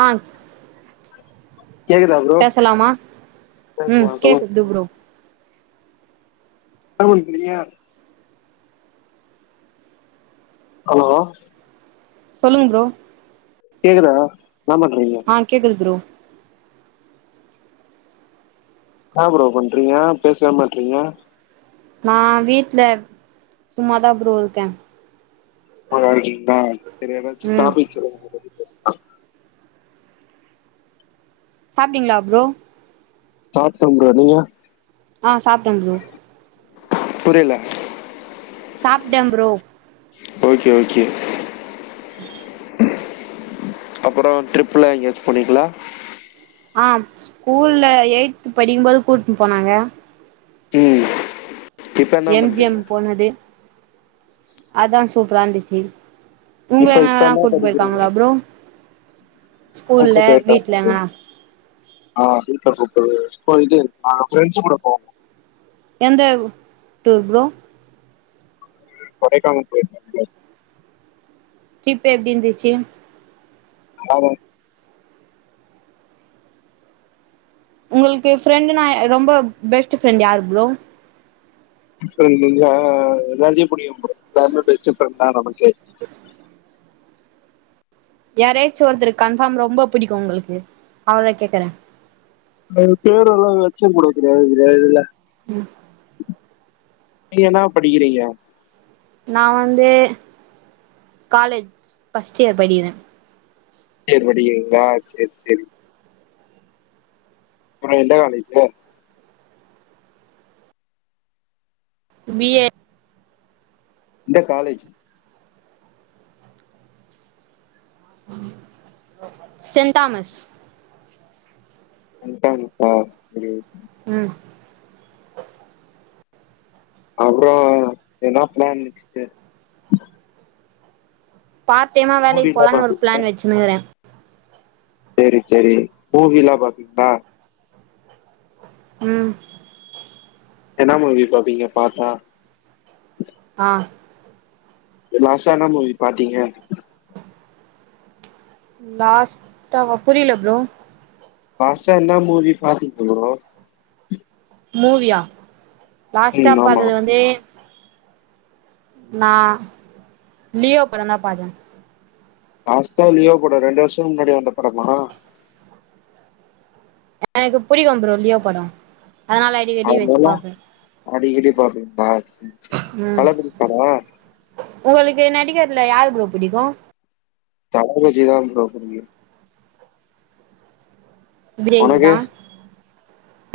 ஆ கேக்குதா ப்ரோ பேசலாமா பேசலா ம் சொல்லுங்க கேக்குது ப்ரோ என்ன பண்றீங்க ஹலோ சொல்லுங்க ப்ரோ கேக்குதா என்ன பண்றீங்க ஆ கேக்குது ப்ரோ என்ன ப்ரோ பண்றீங்க பேசவே மாட்றீங்க நா வீட்ல சும்மாதா ப்ரோ இருக்கே சும்மாதா இருக்கீங்களா செரி ஏதாச்சு ம் டாபிக் சொல்லுங்க அத பத்தி பேசலா சாப்டீங்களா ப்ரோ சாப்டே ப்ரோ நீங்க ஆ சாப்ட்டே ப்ரோ புரியல சாப்டே ப்ரோ ஓகே ஓகே [unintelligible] அப்பறோ ட்ரிப்புலா எங்கயாச்சு போனீங்களா ஆ ஸ்கூல்ல எய்ட்த்து படிக்கும்போது கூட்டுன்னு போனாங்க ம் இப்ப என்ன எம் ஜி எம் பண்றீங்க போனது அதா சூப்பராயிருந்துச்சு உங்கள இப்ப இப்ப எங்கல்லா என்ன கூட்டிட்டு படிக்கிறீங்க போயிருக்காங்களா ப்ரோ ஸ்கூல்ல கூப்பிட்டு வீட்ல போயிருக்காங்க. எங்கனா ஆ ஹெல்பர் கூப்ட்டது இப்போ இது ஆ பிரெண்ட்ஸ் கூட போவோ எந்த டூர் ப்ரோ கொடைக்கானல் போயிருக்கே ப்ரோ டரிப் எப்டி இருந்துச்சு [unintelligible] உங்களுக்கு ஃப்ரெண்டுனா ரொம்ப பெஸ்ட்டு ஃப்ரெண்டு யாரு ப்ரோ ப்ரெண்டுனா எல்லாத்தையு புடிக்கு ப்ரோ எல்லாருமே பெஸ்ட்டு ஃப்ரெண்ட் தா நமக்கு யாரையாச்சு ஒருதுருக்கு கன்ஃபார்ம் ரொம்ப புடிக்கு உங்களுக்கு அவள கேக்குறே அவரு பேர் எல்லா வெச்சன் கொ [unintelligible] ம் நீ என்னா படிக்கிறீங்க நா வந்து காலேஜ் பஃஸ்ட் இயர் படிக்கிறே பர்ஸ்ட் இயர் படிக்கீங்களா சேர் சேரி அப்பறோ எந்த காலேஜ்ஜு பி ஏ எந்த காலேஜ் சென் தாமஸ் சென் தாமஸ்சா சரி ஓ ம் அப்பறோ என்ன ப்ளான் நெக்ஸ்ட்டு பார்ட் டைம்மா வேலைக்கு மூவிலாம் போலான்னு ஒரு பாப்பீங்களா ப்ளான் வச்சுன்னுக்கிறே சரி சரி மூவிலா பாக்கீங்கன்னா ம் என்னா மூவி பாப்பீங்க பாத்தா ஆ லாஸ்ட்டா என்னா மூவி பாத்தீங்க லாஸ்ட்டாவா புரியல ப்ரோ லாஸ்ட்டா என்ன மூவி பாத்தீங் ப்ரோ மூவியா லாஸ்ட்டா ம் ஆமா பாத்தது வந்து நா லியோ படந்தா பாத்த லாஸ்ட்டா லியோ பட ரெண்டு வருஷ முன்னாடி வந்த படமா எனக்கு புடிக்கும் ப்ரோ லியோ பட அதனால அடிக்கடி வச்சு அதனல்லா பாப்பே அடிக்கடி பாப்பீங்களா ம் தலபிடிக்காத உங்களுக்கு நடிக்கிறதுல யாரு ப்ரோ புடிக்கு தலபஜிதா ப்ரோ புடிக்கு பிரியாணி உனக்கு? தா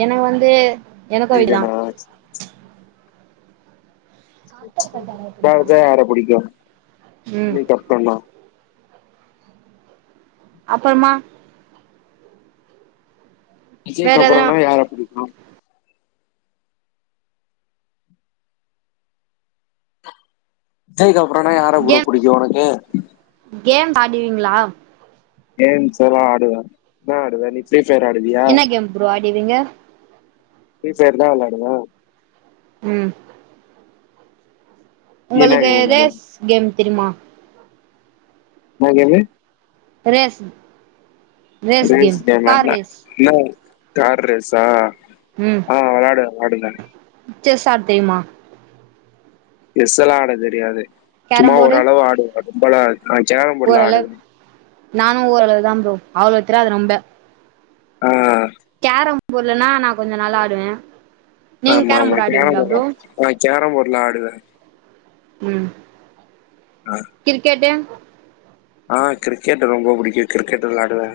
எனக்கு வந்து எனக்கு விஜய் தா நீஜனா [unintelligible] யார புடிக்கு ம் [unintelligible] கப்பனா அப்பறமா வேற விஜய்க்கு எதனா அப்பறன்னா யார புடிக்கு விஜய்க்கு அப்பறம்னா யார ப்ரோ கேம் புடிக்கு உனக்கு கேம் ஆடிவீங்களா கேம்ஸ் எல்லா ஆடுவ நா ஆடுவ நீ ஃரீ ஃபயர் ஆடுவியா என்ன கேம் ப்ரோ ஆடுவீங்க ஃப்ரீ ஃபயர் தா வெளாடுனா ம் நீ என்ன உங்களுக்கு கேம் விளையாடுவ? ரேஸ் கேம் தெரியும்மா என்னா கேம்மு ரேஸ் ரேஸ் கேம் கேம்னா கார் என்ன ரேஸ் ம் கார் ரேசா ஆ வெளயாடுங்க வெளயாடுங்க மிச்சர் சாப்டேமா செஸ் எல்லா ஆட தெரியாது சும்மா கேரம் போர்டு ஓரளவு ஆடுவே ரொம்பல்லா நா சேரம்போடெல்லா ஆடுவே ஓரளவு நானு ஓரளவு தா ப்ரோ அவ்ளவு தெரியாது ரொம்ப ஆ கேரம் போருலன்னா நா கொஞ்சோ நல்லா ஆடுவே நீங்க ஆமா ஆமா போர்டு கேரம் ஆடுவீங்களா ப்ரோ போர்ட்லா நா சேரம் போர்ட்லா ஆடுவே ம் ஆ கிரிக்கெட்டு ஆ கிரிக்கெட் ரொம்ப புடிக்கு கிரிக்கெட் வெளாடுவே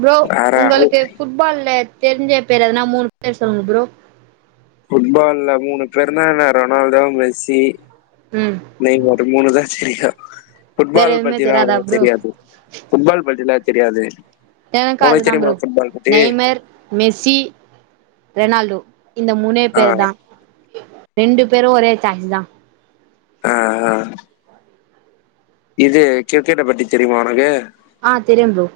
ப்ரோ உங்களுக்கு எதுக்கும் ஃபுட்பால்ல தெரிஞ்ச பேர் எதுனா மூணு பேர் சொல்லுங்க ப்ரோ ஃபுட்பால்ல மூணு பேருனா என்ன ரொனால்டோ மெஸ்ஸி ம் நெய் மார் மூணு தா தெரியு வேற ஃபுட்பால் எதுவுமே பத்தினா தெரியாதா அவ்ளவா ப்ரோ தெரியாது ஃபுட்பால் பத்திலா தெரியாது எனக்கு ஒனக்கு அதுதா ப்ரோ தெரியுமா ஃபுட்பால் பத்தி நெய்மர் மெஸ்ஸி ரெனால்டோ இந்த மூணே ஆ பேரு தா ரெண்டு பேரு ஒரே சான்ஸ் தா அ அ இது கிரிக்கெட்ட பத்தி தெரியுமா ஒனக்கு ஆ தெரியு ப்ரோ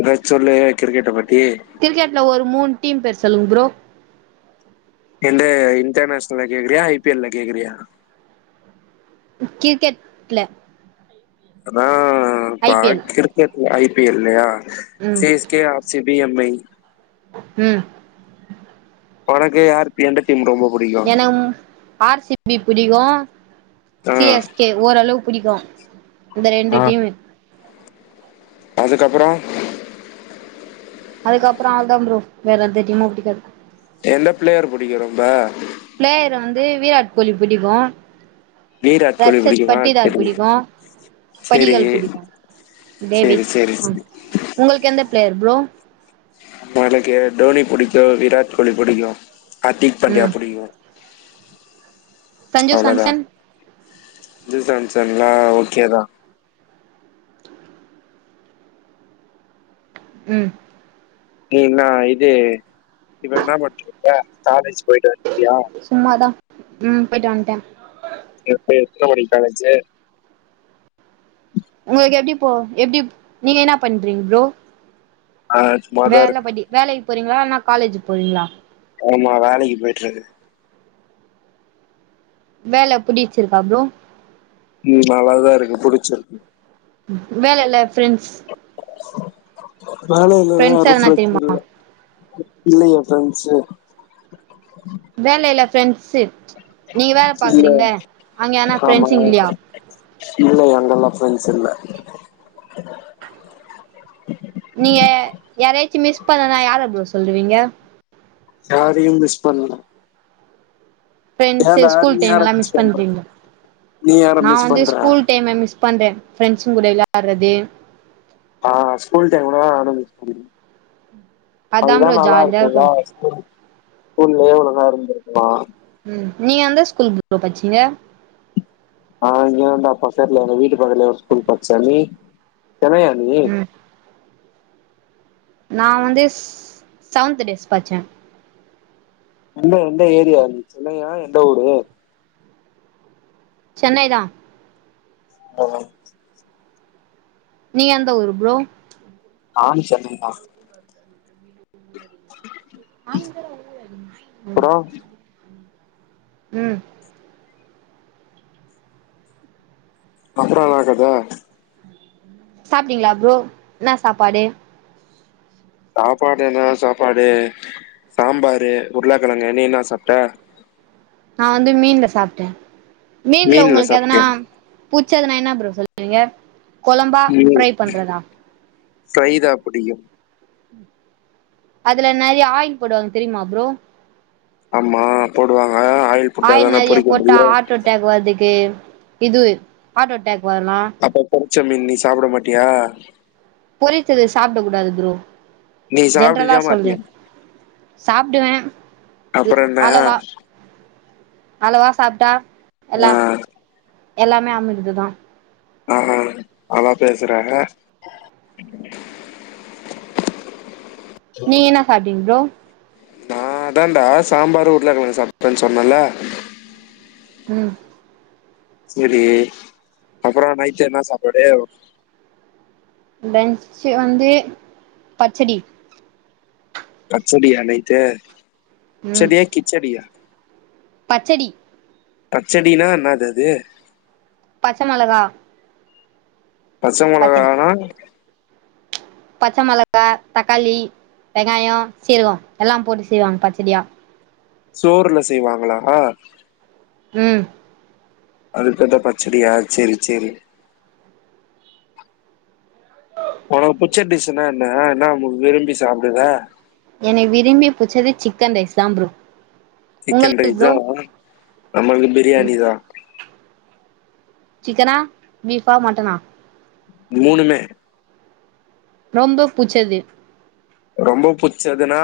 ஏதாச்சு சொல்லு கிரிக்கெட்ட பத்தி கிரிக்கெட்ல ஒரு மூணு டீம் பேர் சொல்லுங்க ப்ரோ எந்த இன்டர்நேஷன்ல்ல கேக்றியா ஐ பி எல் ல கேக்றியா கிரிக்கெட்ல அதா ஐ பா பி எல் கிரிக்கெட்ல ஐ பி எல் லயா ம் சீ எஸ் கே ஆப் சி பி எம் ஐ ம் ஒனக்கு யார் எந்த டீம் ரொம்ப புடிக்கு எனக்கு ஆர் சி பி புடிக்கு ஆ சி எஸ் கே ஓரளவு புடிக்கு இந்த ரெண்டு டீமு அதுக்கப்றோ அதுக்கப்றோ அதா ப்ரோ வேற எந்த டீமு புடிக்காது எந்த ப்ளேயர் புடிக்கு ரொம்ப ப்ளேயர் வந்து வீராட் கோலி பிடிக்கு வீராட் கோலி ரட்சத் புடிக்குமா பட்டிதார் சரி புடிக்கு சேரி படிகள் புடிக்கு சேரி டேவிட் சேரி சேரி உங்களுக்கு எந்த பிளேயர் ப்ரோ எனக்கு டோனி புடிக்கு விராட் கோலி புடிக்கு அர்த்திக் பாண்டியா ம் புடிக்கு சஞ்சு அவ்ள தா சாம்சன் [unintelligible] ஜான்ஸன்ல்லா ஒகே தா ம் நீ இன்னா இது இப்ப என்ன படிச்சுருக்க காலேஜ் போய்ட்டு வந்துட்டியா சும்மா தா ம் பொய்ட்டு வந்ட்டே எப்ப எத்ன மணிக் காலேஜ்ஜு உங்கள்க் எப்டி போ எப்டிப் நீங்க என்னா பண்றீங் ப்ரோ ஆச் வேல படி வேலைக் போறீங்ளா னா காலேஜி போறீங்ளா ஆமா வேலைக்கி போய்ட்ருக்கு வேல புடிச்சிருக்கா ப்ரோ ம் நல்லாதா இருக்கு புடிச்சிருக்கு உஉ வேல ல ஃப்ரண்ஸ் வேல ஃப்ரெண்ட்ஸ் இல்லேன்னாரு எதனா ஃப்ரெச் தெரியுமா இல்ல இல்லிங்க ஃப்ரெண்ஸ்ஸு வேலல ஃப்ரெண்ஸ்ஸு நீங்க வேல இல்ல பாக்குறீங்க அங்க யானா ஆமா ஃப்ரெண்ஸுங் இல்யா இல்ல அங்கல்லா ஃப்ரெண்ஸ் இல்ல நீய யாரையாச்சு மிஸ் பண்ணனா யார ப்ரோ சொல்லுவீங்க யாரையும் மிஸ் பண்ணனு ஃப்ரெண்ஸு ஸ்கூல் நீ டைம் யார எல்லா மிஸ் பண்ற பண்றீங்லா நீ யார நா மிஸ் வந்து பண்ற ஸ்கூல் டைம மிஸ் பண்றே ஃப்ரெண்ஸு கூட விளாறதே ஆ ஸ்கூல் டைம்லதா ஆரம்பிச்சுது அதா அதுதா ப்ரோ நல்லா ஜாலியா இருக்குல்ல இருக்கு உல்லயே ஒழுங்கா இருந்திருக்லா ம் நீய எந்த ஸ்கூல் பு பச்சீங்க ஆ இங்க வந்தா பசர்ல வீட்டு பக்கத்லே ஒர் ஸ்கூல் படிச்ச நீ சென்னையா நி ம் நா வந்துஸ் சவன்த்து டேஸ் பச்சே இன எந்த ஏரியா நி சென்னயா எந்த ஊரு சென்னைதா என்னை நீ எந்த ஊரு ப்ரோ நான் சென்னைதா ஆய்ங்கர வள்ளையடிங் ம் ம் அப்புறோ ஆக்கதே சாப்டீங்ளா ப்ரோ ன்னா சாப்பாடு சாப்பாடு என்னா சாப்பாடு சாம்பாரு உருளக்கிழங்கு நீ இன்னா சாப்ட்ட நா வந்து மீன்ல சாப்ட்டே மீன்ல உங்ளுக் எதனா புச்சதுனா என்ன ப்ரோ சொல்வீங்க மீன் ஃப்ரைதா புடிகும் அதுல நறியா ஆய்ல் போடுவாங் தெரியுமா ப்ரோ ஆமா போடுவாங்க ஆயில் போட்டாதான நறையா பொறிக்க போட்டா முடியு ஹாட் டட்டாக் வர்துக்கே இதுவு ஹாட் அட்டேக் வர்லா அப்ப பொரிச்ச மீன் நீ சாப்பிட மாட்டியா பொரித்தது சாப்ட கூடாது ப்ரோ நீ ஜென்ரலா சாப்டுவியா சொல்லே மாட்டியா சாப்டுவே து அப்புற என்ன அளவா அளவா சாப்ட்டா எல்லா ஆ எல்லாமே அமிர்துதா ஆஹா நல்லா பேசுற நீ என்னா சாப்ட்டீங் ப்ரோ நா அதான்டா சாம்பாரு உருளக்கிழகு சாப்டேன் சொன்னல்ல ம் செரி அப்பற நைட்டு என்ன சாப்பாடு லன்ச்சு வந்து பச்சடி பச்சடியா நைட்டு ம் பச்சடியா கிச்சடியா பச்சடி பச்சடினா என்னாது அது பச்ச மொளகா பச்ச பச்சடி மொளகானா பச்ச மொளகா தக்காளி வெங்காய சீரக எல்லாம் போட்டு செய்வாங்க பச்சடியா சோறுல செய்வாங்களா ம் அதுக்கு பேருதா பச்சடியா செரி செரி உனக்கு புச்ச டிஸ்ஸுனா என்ன என்ன விரும்பி சாப்பிடுவ என்னை விரும்பி புச்சது சிக்கன் ரைஸ்தா ப்ரோ சிக்கன் உங்களுக்கு ரைஸா ப்ரோ நம்மளுக்கு ம் பிரியாணிதா சிக்கனா பீஃபா மட்டனா மூணுமே ரொம்ப புச்சது ரொம்ப புச்சதுனா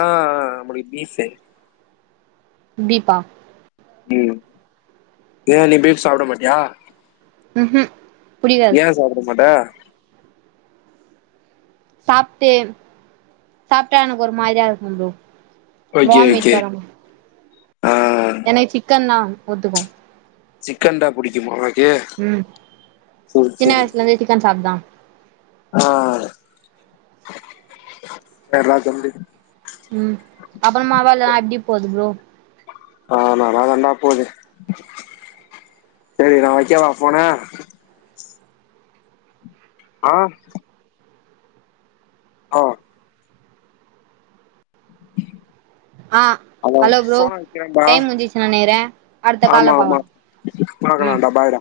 நமளுக் பீஃபு பீபா ம் ஏ நீ பீஃப் சாப்பிட மாட்டியா ம்ஹும் புடிக்காது ஏ சாப்பட மாட்ட சாப்ட்டு சாப்ட்டா எனக்கு ஒரு மாரியா இருக்கும் ப்ரோ ஓகே வாமிட் ஓகே வர மாரி ஆ எனக்கு சிக்கன்னா ஒத்துக்கு சிக்கன்தா புடிக்குமா ம் சேரி சின்ன சேரி வயசுலந்தே சிக்கன் சாப்தா ஆ எல்லா கம்பிம் ம் அப்பறமா வேலல்லா எப்படி போது ப்ரோ ஆ நல்லாதண்டா போது சேரி நா வெக்கவா ஃபோன ஆ ஆ ஆ ஹலோ ஃபோன வெக்கிறன்டா டைம் முஞ்சிச்சு நெனைக்கிறே அடுத்த கால்ல ஆமா ஆமா பாக்கலா ம் பாக்கலான்டா பாய்டா